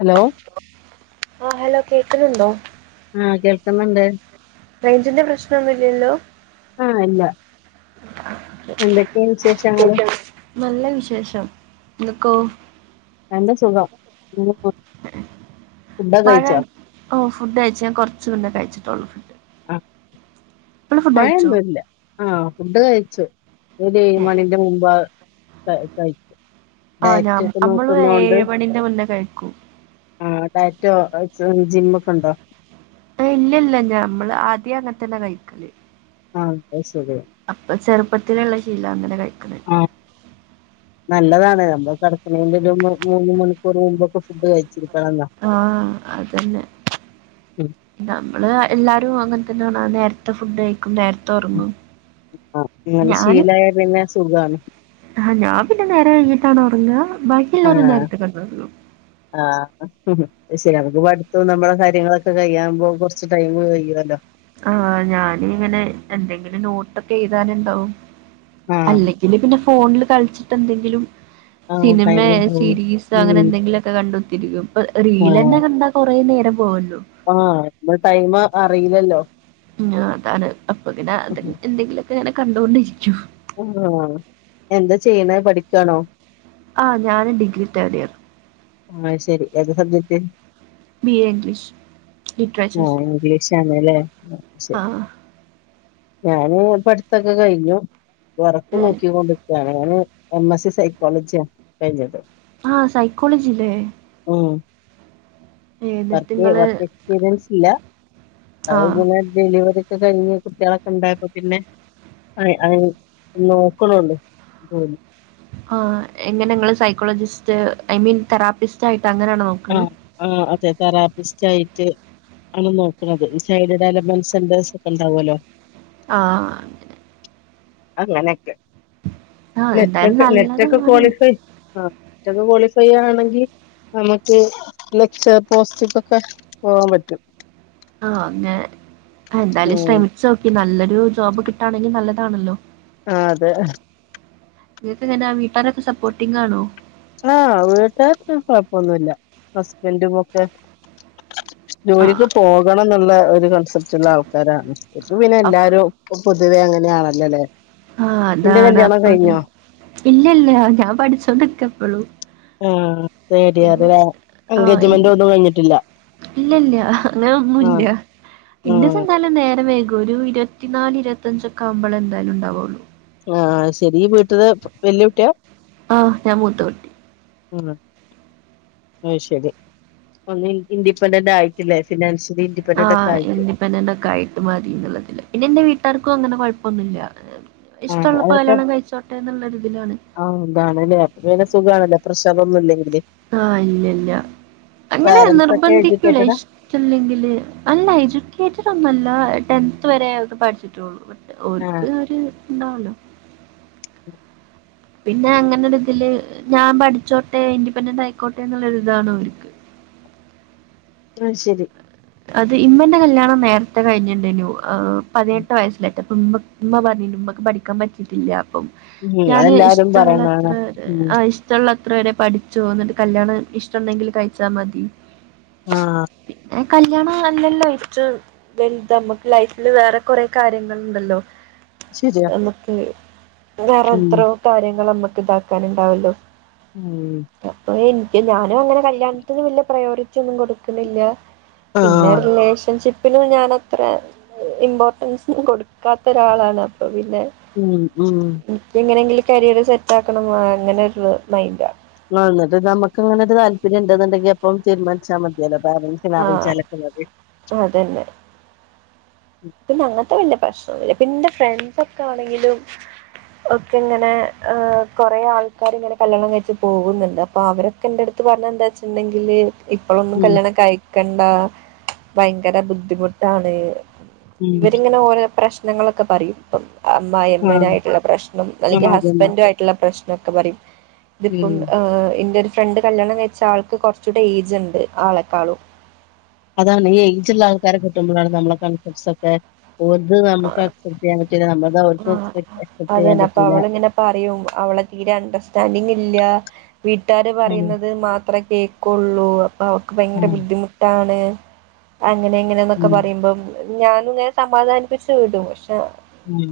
Hello ആഹ hello കേക്കുന്നുണ്ടോ ആഹ കേൾക്കുന്നുണ്ട്. റേഞ്ചിന്റെ പ്രശ്നമൊന്നുംഇല്ലല്ലോ ആഹ ഇല്ല. എന്തൊക്കെയ വിശേഷങ്ങള് നല്ല വിശേഷം നിങ്ങക്കോ? നല്ല സുഖം ഇങ്ങനെ പോണ്. മഴ ഓ ഫുഡ് അയച്ചു ഞാൻ കുറച്ചു മുനോ കയിച്ചിട്ടുള്ളൂ. കഴിച്ചോ മഴയൊന്നുമല്ല ആഹ ഫുഡ് കഴിച്ചു. ഒരു ഏഴ് മണിന്റെ മുമ്പ് ക കഴി ആ ഞാ നമ്മള ഏഴുമണീന്റെ മുന്നേ കഴിക്കൂ. ആഹ ടാറ്റോ ജിമ്മ ഒക്കെ ഉണ്ടോ? ഇല്ല ഇല്ല നമ്മള് ആദ്യം അങ്ങനത്തന്നെ കഴിക്കല്. ആഹ എന്നാ ശരി. അപ്പൊ ചെറുപ്പത്തിലുള്ള ശീലം അങ്ങനെ കഴിക്കണോ. ആഹ് നല്ലതാണ് നമ്മ കിടണേന്റെ ഒരു മൂന്ന് മണിക്കൂർ മുമ്പൊക്കെ ഫുഡ് കഴി ആഹ അതന്നെ ഉം നമ്മള് എല്ലാരും അങ്ങതെ നേരത്തെ ഫുഡ് ക ഉം നേരത്തെ ഉറങ്ങു ആഹ് അങ്ങനെ ഞാന്. ശീലായ പിന്നെ സുഖാണ് ആ ഞാൻ പിന്നെ നേരം വൈകിട്ടാണ് ഉറങ്ങുക. ബാക്കി എല്ലരും ആഹ് നേരത്തെ കിടന്നുറങ്ങും. ആഹ് ഉം ശരി നമുക്ക് പഠിത്തം. നമ്മെളെ കാര്യങ്ങളൊക്കെ കഴിയുമ്പോ കൊറച്ച് ടൈം കഴ്യുവല്ലോ? ആഹ ഞാന് ഇങ്ങനെ എന്തെങ്കിലും നോട്ടൊക്കെ എഴുതാനുണ്ടാവും. ആഹ് അല്ലെങ്കില് പിന്നെ ഫോണില് കളിച്ചിട്ട് എന്തെങ്കിലും. ആ സിനിമ സീരീസോ അങ്ങനെ എന്തെങ്കിലുമൊക്കെ കണ്ടൊത്തിരിക്കും. ഇപ്പൊ റീൽന്നെ കണ്ടാ കുറേ നേരം പോവല്ലോ ആഹ ഇ ടൈം അറിയില്ലല്ലോ? ഉ അതാണ് അപ്പൊ അത് എന്തെങ്കിലുമൊക്കെ ഇങ്ങനെ കണ്ടൊണ്ടിരിക്കും. ആ എന്താ ചെയ്യണ് പഠിക്കാണോ? ആഹ ഞാനാന് ഡിഗ്രി തോർഡ് ഇയർ. ആ ശരി ഏത് സബ്ജക്റ്റ്. B A English. ആ ലിറ്ററേച്ചർ ഇംഗ്ലീഷിണേലേ ശരി. ആ ഞാന് പഠിത്തൊക്കെ കഴിഞ്ഞു. വർക്ക് ഏ, നോക്കൊണ്ട് നിക്ക. ഞാന് എം എസ് സ സൈക്കോളജിയ കഴിഞ്ഞത്. ആഹ സൈക്കോളജി അല്ലേ. ഉം വ നിങ്ങള് വർക്ക് എക്സ്പീരിയൻസ് ഇല്ല. ആ അത് പിന്നെ ഡെലിവറി. [unintelligible] ഴിഞ്ഞ കുട്ടികളൊക്കെ ന്താക്കും പിന്നെ അ അ നോക്കണള്ളൂ [unintelligible] ആഹ് എങ്ങനെങ്ങള് സൈക്കോളജിസ്റ്റ് ഐ മീൻ തെറാപ്പിസ്റ്റ് ആയി ആഹ ആഹ അതെ തെറാപ്പി [unintelligible] ആണ് നോക്കുന്നത് ചൈൽഡ് ഡെവലപ്മെന്റ് സെന്റേസ് ഒക്കെ ണ്ടാവുല്ലോ ആഹ്ഹ ങ്ങനെ അങ്ങനൊക്കെ ആഹ് എന്തായാലും നെറ്റൊക്കെ നെറ്റൊക്കെ നല്ലതാണ് ക്വാളിഫൈ ആ [unintelligible] ക്വാളിഫൈ ചെയ്യയാണെങ്കിൽ നമുക്ക് [unintelligible] പോസ്റ്റക്ക്ക്കെ പോകാൻ പറ്റും. ആ അങ്ങനെ എന്തായാലും ഉം ശ്രമിച്ചു നോക്കി നല്ലൊരു ജോബ് കിട്ടാണെങ്കിൽ നല്ലതാണല്ലോ ആഹ അതെ. നിനക്ക് എങ്ങന്നാ വീട്ടുകാരൊക്കെ സപ്പോർട്ടിംഗാണോ? ആ വീട്ടരോന്നും കൊഴപ്പൊന്നുല്ല ഹസ്ബൻറും ഒക്കെ ആഹ് ജോലിക്ക് പോകണന്നുള്ള ഒരു കൺസെപ്റ്റ് ഉള്ള ആൾക്കാരാണ് ഇപ്പ പിന്നെ അപ്പ എല്ലാരും പൊതുവേ അങ്ങനെയാണല്ലോല്ലേ. ആഹ് നിന്റെ അതാണ് കല്യാണം അപ്പോ കഴിഞ്ഞോ ഇല്ലില്ല ഞാൻ പഠിച്ചോണ്ട് നിക്കാ ഇപ്പഴും ആഹ് ശരിയ അത് വേറെ എൻഗേജ്മെന്റ് ഒന്നും കഴിഞ്ഞിട്ടില്ല ഇല്ലില്ല അങ്ങനെ ഒന്നുമില്ല ആഹ് ഇന്റെ ആഹ് സന്താലം നേരം വൈകും ഒരു ഇരുത്തിനാല് ഇരുപത്തിയഞ്ചൊക്കെ ആവുമ്പളേ എന്തായാലും ഉണ്ടാവുള്ളൂ ആഹ് ശെരി വീട്ടില് വല്യ കുട്ടിയാ ആഹ് ഞാൻ മൂത്ത കുട്ടി ഉം അത് ശരി ഒന്ന് ഇൻഡിപെൻഡന്റ് ആയിട്ടില്ലേ ഫിനാൻഷൽ ആഹ് ഇൻഡിപെൻഡന്റ് ഒക്കെ ആയിട്ട് മതി എന്നുള്ളതില് പിന്നെ എന്റെ വീട്ടുകാർക്കും അങ്ങനെ കൊഴ പ്പം ഒന്നുമില്ല ആഹ് അവർക്ക്‌ എന്നുള്ളൊരിതിലാണ് ആഹ് ഇതാണല്ലേ അപ്പം പിന്നെ സുഖാണല്ലോ പ്രശ് പ്രശ്നമൊന്നുമില്ലെങ്കിൽ ആഹ് ഇല്ലില്ല അങ്ങനെ പാരന്റ്സ് ഒക്കെ നിർബന്ധിക്കൂല എഡ്യൂക്കേറ്റഡാ ഇഷ്ടല്ലെങ്കില് അല്ല എജ്യൂക്കേറ്റഡ് ഒന്നുമല്ല ടെൻത് വരെയേ അവര് പഠിച്ചിട്ടുള്ളു ഓർക്ക് ആഹ് ഒര് ഇണ്ടാവല്ലോ ഉം പിന്നെ അങ്ങനെ ഒരു ഇതില് ഞാൻ പഠിച്ചോട്ടെ ഇൻഡിപെൻഡന്റ് ആയിക്കോട്ടെ എന്നുള്ളൊരിതാണ് അവർക്ക് അത് ശരി അത് ഇമ്മന്റെ കല്യാണം നേരത്തെ കഴിഞ്ഞുണ്ടേനു ആഹ് പതിനെട്ട് വയസ്സില് അപ്പം ഉമ്മ ഉമ്മ പറഞ്ഞിണ്ട് ഉമ്മക്ക് പഠിക്കാൻ പറ്റിയിട്ടില്ല ഉം ഞാന് അതെല്ലാരും ഇഷ്ടമുള്ളത്ര പറയണാണ് ഉം ആഹ് ഇഷ്ടമുള്ള അത്ര വരെ പഠിച്ചോ എന്നിട്ട് കല്യാണം ഇഷ്ടുണ്ടെങ്കിൽ കഴിച്ചാൽ മതി ആഹ് പിന്നെ കല്യാണം അല്ലല്ലോ ഏറ്റവും വലുത് നമ്മക്ക് ലൈഫില് വേറെ കൊറേ കാര്യങ്ങളുണ്ടല്ലോ ശരിയാ നമുക്ക് വേറെ ഉം എത്രയോ കാര്യങ്ങൾ നമ്മക്ക് ഇതാക്കാനുണ്ടാവുവല്ലോ ഉം അപ്പം എനി ക്ക്‌ ഞാനും അങ്ങനെ കല്യാണത്തിന് വല്യ പ്രയോറിറ്റി ഒന്നും കൊടുക്കുന്നില്ല പിന്നെ ആഹ് റിലേഷൻഷിപ്പ് പ്പിനും ഞാൻ അത്ര ഇമ്പോർട്ടൻസൊന്നും കൊടുക്കാത്ത ഒരാളാണ് അപ്പൊ പി പിന്നെ ഉം ഉം എങ്ങനെയെങ്കിലും കരിയർ സെറ്റ് ആക്കണം അങ്ങനെ ഒരു മൈൻഡാ എന്നിട്ട് നമുക്ക് അങ്ങനെ ഒരു താല്പര്യം ഉണ്ടുന്നുണ്ടെങ്കി അപ്പം തീരുമാനിച്ചാൽ മതിയല്ലോ [unintelligible] ആ ലാഭിച്ചാലൊക്കെ മതി അതന്നെ പിന്നെ അങ്ങനത്തെ വലിയ പ്രശ്നമൊന്നുമില്ല പിന്നെ എന്റെ ഫ്രണ്ട്സ് ഒക്കെ ആണെങ്കിലും ഒക്കെ ഇങ്ങനെ ആഹ് കൊറേ ആൾക്കാര് ഇങ്ങനെ കല്യാണം കഴിച്ച് പോകുന്നുണ്ട് അപ്പൊ അവരൊക്കെ എന്റെ അടുത്ത് പറഞ്ഞെ എന്താ വെച്ചിട്ടുണ്ടെങ്കില് ഇപ്പോളൊന്നും ഉം കല്യാണം കഴിക്കണ്ട ഭയങ്കര ബുദ്ധിമുട്ടാണ് ഉം ഇവരിങ്ങനെ ഓരോ പ്രശ്നങ്ങളൊക്കെ പറയും ഇപ്പം അമ്മായി ആ അമ്മേനായിട്ടുള്ള പ്രശ്നം ആ അല്ലെങ്കിൽ അതന്നെ ഹസ്ബൻഡും ആയിട്ടുള്ള പ്രശ്നമൊക്കെ പറയും ഇതിപ്പം ഉം ആഹ് [unintelligible] ഫ്രണ്ട് കല്യാണം കഴിച്ച ആൾക്ക് കുറച്ചൂടെ ഏജ് ഉണ്ട് ആളെക്കാളും അതാണ് ഈ ഏജ് ഉള്ള ആൾക്കാരെ കെട്ടുമ്പോഴാണ് നമ്മളൊക്കെ ഫുഡ്‌സൊക്കെ ഒത് നമുക്ക് അക്‌സെപ്റ്റ് ചെയ്യാൻ പറ്റില്ല നമ്മ ആഹ് അതന്നെ അപ്പൊ അവളിങ്ങനെ പറയും അവളെ തീരെ അണ്ടർസ്റ്റാൻഡിങ് ഇല്ല വീട്ടുകാര് ഉം പറയുന്നത് മാത്രമേ കേക്കുള്ളൂ അപ്പൊ അവർക്ക് ആ ഭയങ്കര ബുദ്ധിമുട്ടാണ് അങ്ങനെ ഇങ്ങനാന്നൊക്കെ ഉം പറയുമ്പം ഞാനും ഇങ്ങനെ സമാധാനിപ്പിച്ച് വിടും പക്ഷെ ഉം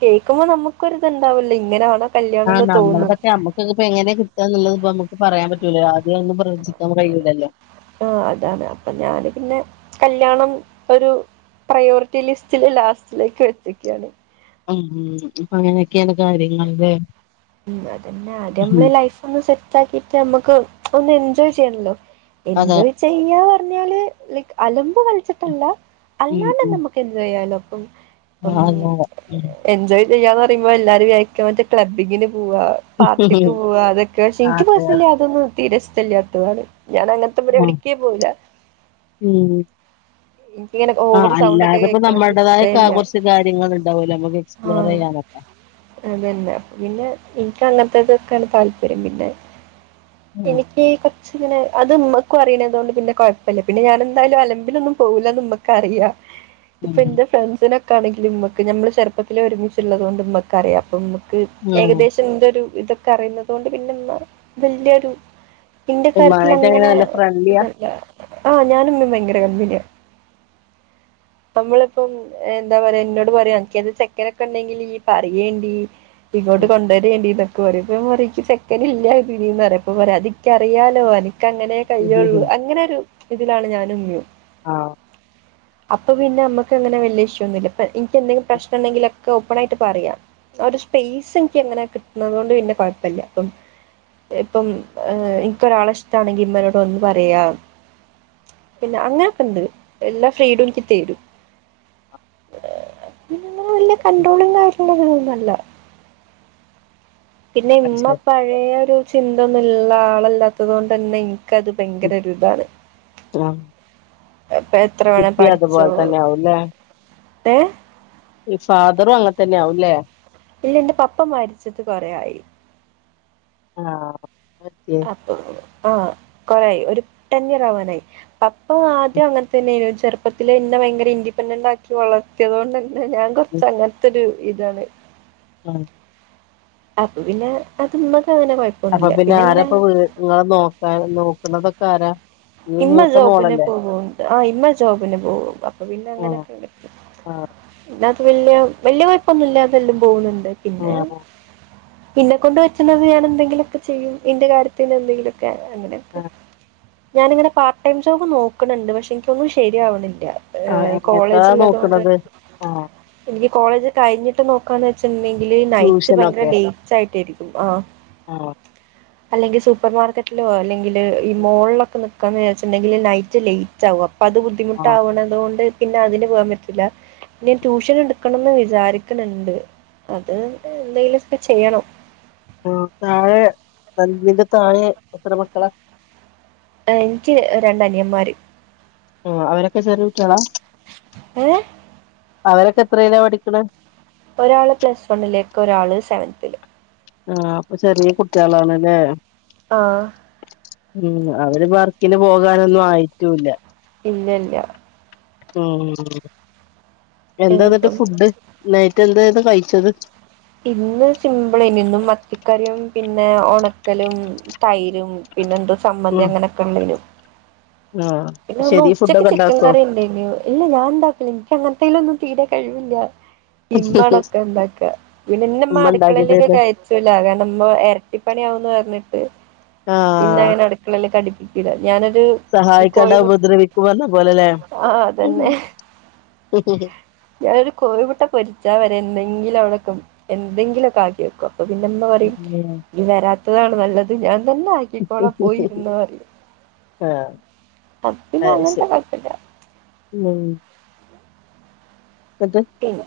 കേൾക്കുമ്പോ നമുക്കൊരിതുണ്ടാവില്ലേ ഇങ്ങനാണോ ആഹ് കല്യാണംന്ന് നമ്മള് തോന്നും പക്ഷേ നമ്മക്ക് ഇപ്പം എങ്ങനെയാകിട്ടുക എന്നുള്ളത് ഇപ്പം നമുക്ക് പറയാൻ പറ്റൂലല്ലോ ആദ്യ ഒന്നും കഴിയൂലല്ലോ ആഹ് അതാണ് അപ്പൊ ഞാന് പിന്നെ കല്യാണം ഒരു പ്രയോറിറ്റി ലിസ്റ്റില് ലാസ്റ്റിലേക്ക് വച്ചേക്കയാണ് ഉം ഉം അപ്പൊ അങ്ങനെയൊക്കെയാണ് കാര്യങ്ങളില്ലേ മഹ്മ്മ്, അതന്നെ ആദ്യം മ്മള് ലൈഫൊന്ന് സെറ്റാക്കീട്ട് നമ്മക്ക് ഒന്ന് എൻജോയ് ചെയ്യണല്ലോ അതെ എൻജോയ് ചെയ്യാ പറഞ്ഞാല് ലൈക് അലം ഇപ്പൊ വിളിച്ചിട്ടല്ല ഉം അല്ലാണ്ട് ഉം നമ്മക്ക് എന്ത് ചെയ്യാനൊക്കും അപ്പം ആ പിന്നെ അതെ എൻജോയ് ചെയ്യാന്ന് പറയുമ്പോ എല്ലാരും വിചാരിക്കും മറ്റേ ക്ലബ്ബിങ്ങിന് പോവ പാർട്ടിക്ക് ഉം പോവ അതൊക്കെ, ക്ഷേ ഇൻക്ക് അതെ കൊഴപ്പല്ല അതൊന്നും തീരെ ഇഷ്ട്ടല്ലാത്തതാണ്. ഞാൻ അങ്ങനത്തെ ഉം പരിവാടിക്കേ പോവൂല ഉം ഇൻക്കിങ്ങനെ ആ ഓവറ് സൗണ്ടൊക്കെ അല്ലാതെപ്പോ കേക്ക്ണത് നമ്മുടേതായ ഇഷ്ടേ കാ അല്ല കുറച്ച് കാര്യങ്ങൾ ഉണ്ടാവൂലോ നമുക്ക് എക്സ്പ്ലോർ ചെയ്യാനൊക്കെ അതന്നെ പിന്നെ ഇൻക്കങ്ങ തൊക്കെയാണ് താല്പര്യം, പിന്നെ ഉം എനിക്ക് ഈ കൊച്ചിങ്ങനെ അത്ഇമ്മക്കും അറിയ്ണതുകൊണ്ട് പിന്നെ കൊഴപ്പല്ല, പിന്നെ ഞാനെ ന്തായാലും അലമ്പിനൊന്നും പോ വൂലാന്ന് ഇമ്മക്ക് അറിയാ ഇപ്പൊ ഉം ഇന്റെ ഫ്രണ്ട്സിനൊ ഇൻക്കാണെങ്കിലിമ്മക്ക് ഞമ്മള് ചെറുപ്പത്തില് ഒരുമിച്ചുള്ളതോണ്ട് ഇമ്മക്ക് അറിയാം അപ്പം ഇമ്മക്ക് ഉം. ഏകദേശം ഇന്റൊരു ഇതൊക്കെ അറിയുന്നതോണ്ട് പിന്നെ ഇന്നാ വല്യരു ഇന്റെ കാര്യത്തില് ഉമ്മാനായിട്ട് എങ്ങനെ അങ്ങനെ നല്ല ഫ്രണ്ട്ലിയാ ഇതല്ല ആഹ് ഞാനും ഇമ്മിം ഭയങ്കര കമ്പിനിയ [inaudible] നമ്മളിപ്പം എന്താ പറയാ ഇന്നോട് പറയാ അൻക്കേത് ചെക്കനൊക്കെ ഇണ്ടെങ്കില് ഈയ്യ് പറയേണ്ടി ഇങ്ങോട്ട് ഉം. കൊണ്ടരേണ്ടിന്നൊക്കെ പറിം, അപ്പൊ ഞാൻ പറിം ഇക്ക് ചെക്കനില്ല അതിന്ന്ന് പറിം അപ്പൊ പറയും അതിക്കറിയാലോ അനക്ക് അങ്ങനേ ഉം. കയിയുള്ളൂ ഉം. അങ്ങനെ ഒരു ഇതിലാണ് ഞാനും ഉമ്മിം ആ അപ്പൊ പിന്നെ മ്മക്ക്അങ്ങനെ വല്യ ഇഷ്യു ഒന്നുല്ല ഇപ്പൊ എനിക്ക് എന്തെങ്കിലും ഉം. പ്രശ്നം ഉണ്ടെങ്കിലൊക്കെ ഓപ്പൺ ആയിട്ട് പറയാം ആ ഒരു സ്പേസ് എനിക്ക് അങ്ങനെ കിട്ടുന്നതുകൊണ്ട് പിന്നെ കൊഴപ്പില്ല അപ്പം ഇപ്പം എനിക്കൊരാളെ ഇഷ്ടാണെങ്കിൽ ഇമ്മനോട് വന്ന് പറയാ പിന്നെ അങ്ങനൊക്കെ ഇണ്ട് എല്ലാ ഫ്രീഡം എനിക്ക് തെരും അ് [unintelligible] വല്യ ഉം. കണ്ട്രോളും കാര്യങ്ങളൊന്നൊല്ല പിന്നെ അത് ഇമ്മ ശരി പഴയ ഒരു ചിന്ത ഒന്നും ഇല്ല ആളല്ലാത്തത് കൊണ്ട് തന്നെ ക്ക അത് ഭയങ്കര ഉം. ഒരു ഇതാണ് ആ അപ്പൊ എത്ര വേണേ ഇപ്പി പഠിച്ചോ അതുപോലെ തന്നെ ആവുംല്ലേ ഫാദറും അങ്ങനെ തന്നെയ ആവുംല്ലേ ഇല്ല എന്റെ പപ്പ മരിച്ചിട്ട് കൊറെ ആയി ആ ഓക്കെ അപ്പ ആ കൊറേ ആയി ഒരു ട്ടൺ ഇയറാവാനായി ഇപ്പൊ ആദ്യം അങ്ങനെ തന്നേയിനു ചെറുപ്പത്തിലേ എന്നെ ഭയങ്കര ഇൻഡിപ്പെൻ്റൻ്റ് ആക്കി വളർത്തിയത് കൊണ്ട് തന്നെ ഇ ഞാൻ കൊറച്ച് അങ്ങനത്തൊരു ഇതാണ് ആ അപ്പ പിന്നെ അത് മ്മക്ക് അപ്പൊ പിന്നെ ആരപ്പോ നിങ്ങളെ നോക്കാ നോക്കുന്നതൊക്കെ ആരാ ഇയ്യ് ഇമ്മ മൂത്ത ജോബിന് മോളല്ലേ പോകുണ്ട് ആ ഇമ്മ ജോബിന് പോകും അപ്പൊ പിന്നെ ആ അങ്ങനെയൊക്കെ കിട്ടും ആ പിന്നത് വല്യ വല്യ കുഴപ്പൊന്നുല്ലാതെ എല്ലാം പോകുന്നുണ്ട് ആ പിന്നെ ഇന്നെ കൊണ്ട് പറ്റുന്നത് ഞാൻ എന്തെങ്കിലൊക്കെ ചെയ്യും ഇന്റെ കാര്യത്തിന് എന്തെങ്കിലൊക്ക ആ അങ്ങനെയൊക്കെ ഞാനിങ്ങനെ പാർട്ട് ടൈം ജോബ് നോക്കണണ്ട് പക്ഷെ എനിക്കൊന്നും ശരിയാവണില്ല ആ, എങ്ങനത്താ കോളേജ് ഉള്ളത് കൊണ്ട് നോക്കണത് ആ എനിക്ക് കോളേജ് കഴിഞ്ഞിട്ട് നോക്കാന്ന് വെച്ചുണ്ടെിൽ നൈറ്റ് ഭയങ്കര ട്യൂഷനൊക്കെ ലേറ്റ് ആയിട്ടായിരിക്കും ആ ആഹ് അല്ലെങ്കിൽ സൂപ്പർ മാർക്കറ്റിലോ അല്ലെങ്കില് ഈ മോളിലൊക്കെ നിക്കാന്ന് വിചാരിച്ച്ണ്ടെങ്കിൽ നൈറ്റ് ലൈറ്റ് ആകും അപ്പൊ അപ്പ അത് ആഹ് ബുദ്ധിമുട്ടാവണതുകൊണ്ട് പിന്നെ അതിന് പോവാൻ പറ്റില്ല ഞാൻ ട്യൂഷൻ എടുക്കണംന്ന് വിചാരിക്കണണ്ട് അത് എന്തെലും ഒക്കെ ചെയ്യണം ആ താഴെ നന്ദിനിന്റെ താഴെ എത്ര മക്കളാ എനിക്ക് രണ്ടനിയന്മാര് ആ അവരൊക്കെ ചെറിയകുട്ടിയളാ ഏ അവരൊക്കെ എത്രയിലാ പഠിക്ക് ണെ ഒരാള് പ്ലസ് വണ്ണിലേക്ക് ഒരാള് സെവൻ ത്തില് ആ അപ്പൊ ചെറിയ കുട്ട്യേളാണ് ല്ലേ ആ ഉം അവര് വർക്കിന് പോകാനൊന്നും ആയിട്ടൂല്ല പിന്നല്ല ഉം എന്താ എന്നിട്ട് ഇപ്പം ഫുഡ് നൈ - മറ്റ [unintelligible] എന്തെന്ന് കഴിച്ചത് ഇന്ന് സിമ്പിളേനി ഇന്നും മത്തിക്കറിയും പിന്നെ ഉണക്കലും തൈരും പിന്നെ എന്തോ സമ്മന്തി ഉം അങ്ങനെയൊക്കെ ഉള്ളേനും ആഹ് പിന്നെ ഒന്ന് ശരി ഉച്ചക്ക് ഫുഡൊക്കെ ചിക്കൻ ഉണ്ടാക്കോ കറി ഉണ്ടായിരുന്നു ഇല്ല ഞാൻ ഉണ്ടാക്കല എനിക്ക അങ്ങത്തേലുഒന്നും തീരെ കഴിവില്ല ഇമ്മാ ണൊക്കെ ഇണ്ടാകാ പിന്നെ ഇന്നെമ്മ ഉമ്മ ഉണ്ടാക്കി അടുക്കളയിലേക്ക് തരുന്നെ കെയറ്റൂല കാരണംമ്മഎരട്ടിപ്പണിയ ആാവന്ന് പറഞ്ഞി പിന്നെ ആഹ് അങ്ങനെ അടുക്കളയിലേക്ക ടുപ്പിക്കൂല ഞാനൊരു സഹായിക്കാണ്ട കോഴുമു ഉപദ്രവിക്കും പറഞ്ഞ പോലെല്ലേ ആഹ ഉം അതന്നെ ഞാനൊരു കോഴിമുട്ട പൊരിച്ചാ വെ എന്തെങ്കിലും എന്തെങ്കിലുക്കെ ആക്കി ക്കും അപ്പൊ പിന്നെ ഇമ്മ പറയും വരാ അ താ നല്ലത് ഞാൻ തന്നെ ആക്കിക്കോള പോയിരുന്നോ അറിയു ആഹ് അത് പിന്നെ അങ്ങൻത്തെ കോഴ്പ്പല്യാ ഉം എന്നിട്ട് പിന്നെ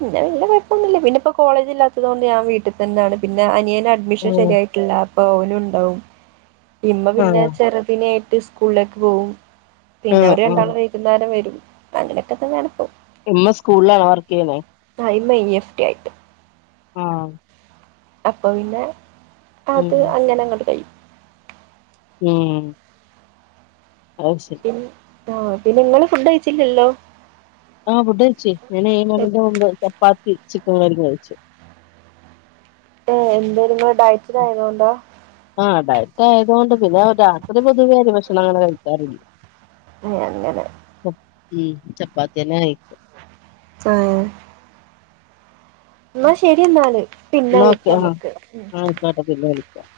പിന്നെ വല്ല കുഴപ്പമൊന്നുമില്ല പിന്ന ഇപ്പൊ കോളേജില്ലാത്തത് കൊണ്ട് ഞാൻ വീട്ടി തന്നാണ് പിന്നെ അനിയൻ അഡ്മിഷൻ ഉം ശരിയായിട്ടില്ല അപ്പൊ ഓനും ഉണ്ടാവും ഇമ്മ പിന്നെ ആഹ് ചെറുദിനെറ്റ് സ്കൂളിലേക്ക് പോവും പിന്നെ ആഹ് അവര് ആഹ് രണ്ടാളും വൈകുന്നേരം വരും അങ്ങനെകതന്നണ് പ്പൊ ഇമ്മ സ്കൂളിലാണോ വർക്ക് ചെയ്യുന്നത് ആ ഇമ്മ ഈഫ് ട്ടി ആയിട്ട് ആ അപ്പൊ പിന്നെ അത് ഉം അങ്ങനെ അങ്ങണ്ട് കഴിയും ഉം ഓ ശരി ആഹ പിന്നെ ഇങ്ങള് ഫുഡ് കഴിച്ചില്ലല്ലോ ആ ഫുഡ് കയിച് ഞാൻ ഏഴു എ- മണിന്റെ മുമ്പ് ചപ്പാത്തി ചി [unintelligible] ഏ എന്താ ഇങ്ങള് ഡയറ്റിലായതുകൊണ്ടാ [unintelligible] പിന്നെ രാത്രി പൊതുവെ അരി ഭക്ഷണം അങ്ങനെ കഴിക്കാറില്ല അ അങ്ങനെ ഉം ചപ്പാത്തിയെന്നെ കഴിക്ക [unintelligible] എന്നാ ശെരി എന്നാല് പിന്നെ എന്നാ ഓക്കെ ആഹ് വിളിക്കാംമ്മക്ക് ആയിക്കോട്ടെ പിന്നെ ശരി വിളിക്കാം